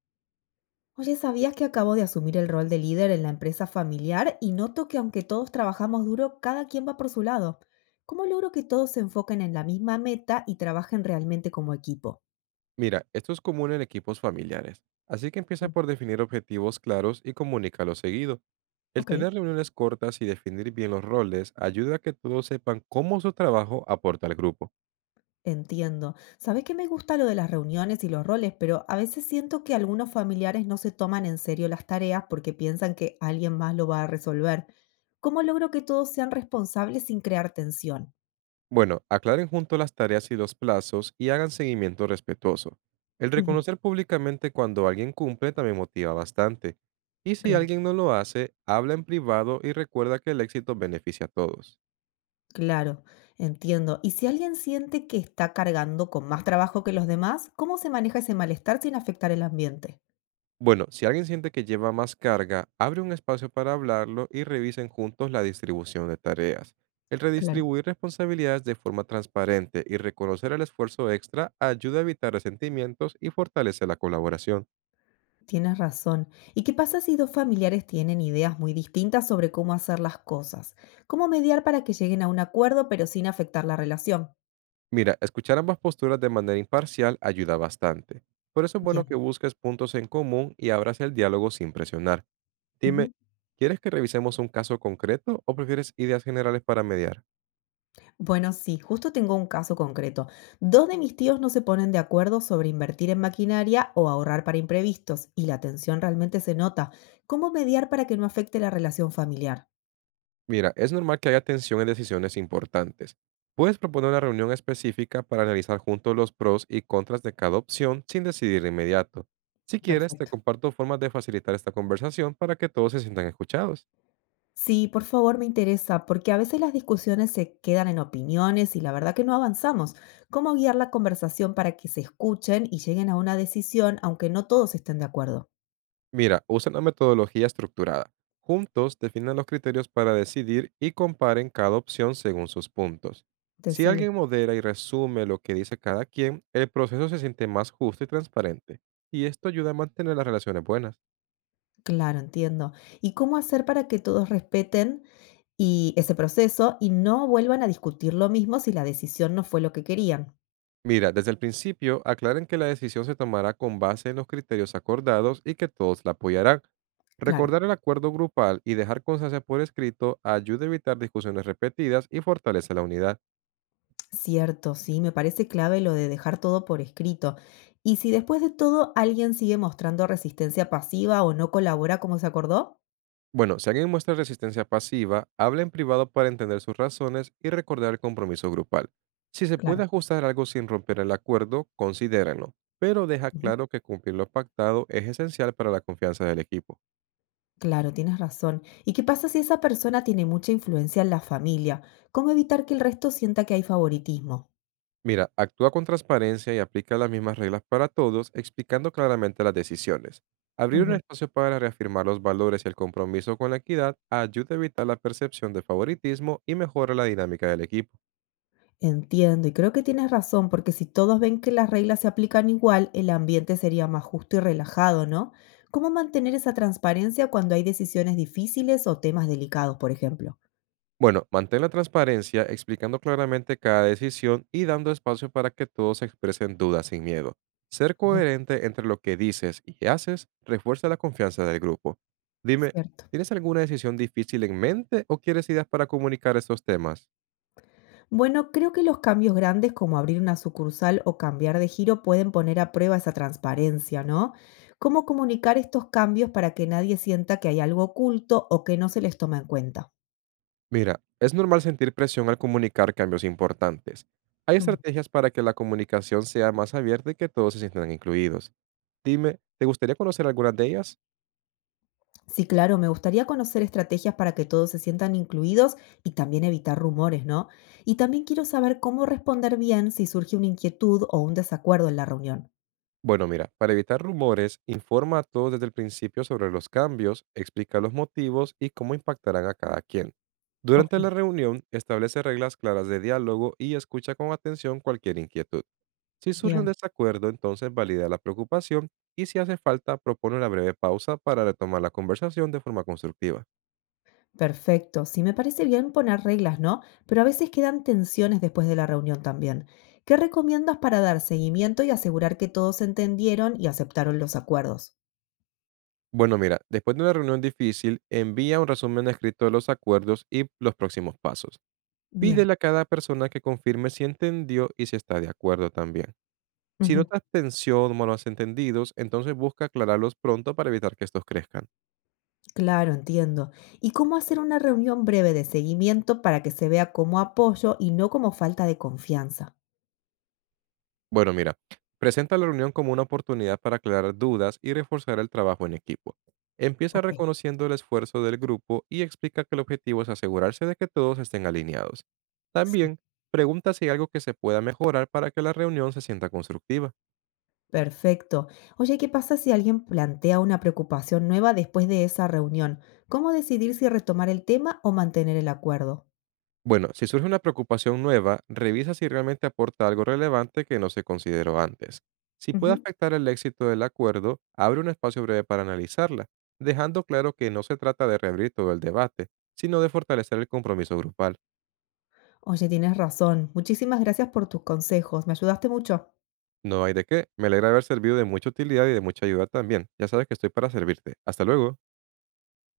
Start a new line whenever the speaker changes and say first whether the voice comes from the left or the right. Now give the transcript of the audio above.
left: Oye, ¿sabías que acabo de asumir el rol de líder en la empresa familiar y noto que aunque todos trabajamos duro, cada quien va por su lado? ¿Cómo logro que todos se enfoquen en la misma meta y trabajen realmente como equipo?
right: Mira, esto es común en equipos familiares, así que empieza
left: Mm,
right: por definir objetivos claros y comunícalos seguido. El
left: Ok,
right: tener reuniones cortas y definir bien los roles ayuda a que todos sepan cómo su trabajo aporta al grupo.
left: entiendo. Sabes que me gusta lo de las reuniones y los roles, pero a veces siento que algunos familiares no se toman en serio las tareas porque piensan que alguien más lo va a resolver. ¿Cómo logro que todos sean responsables sin crear tensión?
right: Bueno, aclaren juntos las tareas y los plazos y hagan seguimiento respetuoso. El
left: Ujú.
right: reconocer públicamente cuando alguien cumple también motiva bastante. Y si
left: Claro.
right: alguien no lo hace, habla en privado y recuerda que el éxito beneficia a todos.
left: Claro, entiendo. Y si alguien siente que está cargando con más trabajo que los demás, ¿cómo se maneja ese malestar sin afectar el ambiente?
right: Bueno, si alguien siente que lleva más carga, abre un espacio para hablarlo y revisen juntos la distribución de tareas. El
left: Claro.
right: redistribuir responsabilidades de forma transparente y reconocer el esfuerzo extra ayuda a evitar resentimientos y fortalece la colaboración.
left: Tienes razón. ¿Y qué pasa si dos familiares tienen ideas muy distintas sobre cómo hacer las cosas? ¿Cómo mediar para que lleguen a un acuerdo pero sin afectar la relación?
right: Mira, escuchar ambas posturas de manera imparcial ayuda bastante. Por eso es bueno
left: Bien.
right: que busques puntos en común y abras el diálogo sin presionar. Dime, ¿quieres que revisemos un caso concreto o prefieres ideas generales para mediar?
left: Bueno, sí, justo tengo un caso concreto. Dos de mis tíos no se ponen de acuerdo sobre invertir en maquinaria o ahorrar para imprevistos, y la tensión realmente se nota. ¿Cómo mediar para que no afecte la relación familiar?
right: Mira, es normal que haya tensión en decisiones importantes. Puedes proponer una reunión específica para analizar juntos los pros y contras de cada opción sin decidir de inmediato. Si quieres, te
left: Perfecto.
right: comparto formas de facilitar esta conversación para que todos se sientan escuchados.
left: Sí, por favor, me interesa, porque a veces las discusiones se quedan en opiniones y la verdad que no avanzamos. ¿Cómo guiar la conversación para que se escuchen y lleguen a una decisión, aunque no todos estén de acuerdo?
right: Mira, usa una metodología estructurada. Juntos definan los criterios para decidir y comparen cada opción según sus puntos.
left: Te
right: Si
left: sigo.
right: alguien modera y resume lo que dice cada quien, el proceso se siente más justo y transparente, y esto ayuda a mantener las relaciones buenas.
left: Claro, entiendo. ¿Y cómo hacer para que todos respeten y ese proceso y no vuelvan a discutir lo mismo si la decisión no fue lo que querían?
right: Mira, desde el principio aclaren que la decisión se tomará con base en los criterios acordados y que todos la apoyarán.
left: Claro.
right: Recordar el acuerdo grupal y dejar constancia por escrito ayuda a evitar discusiones repetidas y fortalece la unidad.
left: Cierto, sí, me parece clave lo de dejar todo por escrito. Y si después de todo alguien sigue mostrando resistencia pasiva o no colabora como se acordó.
right: Bueno, si alguien muestra resistencia pasiva, habla en privado para entender sus razones y recordar el compromiso grupal. Si se
left: Claro.
right: puede ajustar algo sin romper el acuerdo, considérenlo, pero deja
left: Ujú.
right: claro que cumplir lo pactado es esencial para la confianza del equipo.
left: Claro, tienes razón. ¿Y qué pasa si esa persona tiene mucha influencia en la familia? ¿Cómo evitar que el resto sienta que hay favoritismo?
right: Mira, actúa con transparencia y aplica las mismas reglas para todos, explicando claramente las decisiones. Abrir un
left: Ujú.
right: espacio para reafirmar los valores y el compromiso con la equidad ayuda a evitar la percepción de favoritismo y mejora la dinámica del equipo.
left: Entiendo, y creo que tienes razón, porque si todos ven que las reglas se aplican igual, el ambiente sería más justo y relajado, ¿no? ¿Cómo mantener esa transparencia cuando hay decisiones difíciles o temas delicados, por ejemplo?
right: Bueno, mantén la transparencia explicando claramente cada decisión y dando espacio para que todos expresen dudas sin miedo. Ser
left: Ajá.
right: coherente entre lo que dices y haces refuerza la confianza del grupo. Dime,
left: Cierto.
right: ¿tienes alguna decisión difícil en mente o quieres ideas para comunicar estos temas?
left: Bueno, creo que los cambios grandes como abrir una sucursal o cambiar de giro pueden poner a prueba esa transparencia, ¿no? ¿Cómo comunicar estos cambios para que nadie sienta que hay algo oculto o que no se les toma en cuenta?
right: Mira, es normal sentir presión al comunicar cambios importantes. Hay estrategias para que la comunicación sea más abierta y que todos se sientan incluidos. Dime, ¿te gustaría conocer algunas de ellas?
left: Sí, claro, me gustaría conocer estrategias para que todos se sientan incluidos y también evitar rumores, ¿no? Y también quiero saber cómo responder bien si surge una inquietud o un desacuerdo en la reunión.
right: Bueno, mira, para evitar rumores, informa a todos desde el principio sobre los cambios, explica los motivos y cómo impactarán a cada quien.
left: Ok,
right: Durante la reunión, establece reglas claras de diálogo y escucha con atención cualquier inquietud. Si surge un
left: bien,
right: desacuerdo, entonces valida la preocupación y si hace falta, propone una breve pausa para retomar la conversación de forma constructiva.
left: perfecto. Sí, me parece bien poner reglas, ¿no? Pero a veces quedan tensiones después de la reunión también. ¿Qué recomiendas para dar seguimiento y asegurar que todos entendieron y aceptaron los acuerdos?
right: Bueno, mira, después de una reunión difícil, envía un resumen escrito de los acuerdos y los próximos pasos.
left: Bien.
right: Pídele a cada persona que confirme si entendió y si está de acuerdo también. Si
left: Ujú.
right: notas tensión o malos entendidos, entonces busca aclararlos pronto para evitar que estos crezcan.
left: Claro, entiendo. ¿Y cómo hacer una reunión breve de seguimiento para que se vea como apoyo y no como falta de confianza?
right: Bueno, mira, presenta la reunión como una oportunidad para aclarar dudas y reforzar el trabajo en equipo. Empieza
left: Ok,
right: reconociendo el esfuerzo del grupo y explica que el objetivo es asegurarse de que todos estén alineados.
left: sí,
right: También, pregunta si hay algo que se pueda mejorar para que la reunión se sienta constructiva.
left: perfecto. Oye, ¿qué pasa si alguien plantea una preocupación nueva después de esa reunión? ¿Cómo decidir si retomar el tema o mantener el acuerdo?
right: Bueno, si surge una preocupación nueva, revisa si realmente aporta algo relevante que no se consideró antes. Si puede
left: Ujú.
right: afectar el éxito del acuerdo, abre un espacio breve para analizarla, dejando claro que no se trata de reabrir todo el debate, sino de fortalecer el compromiso grupal.
left: Oye, tienes razón. Muchísimas gracias por tus consejos. Me ayudaste mucho.
right: No hay de qué. Me alegra haber servido de mucha utilidad y de mucha ayuda también. Ya sabes que estoy para servirte. Hasta luego.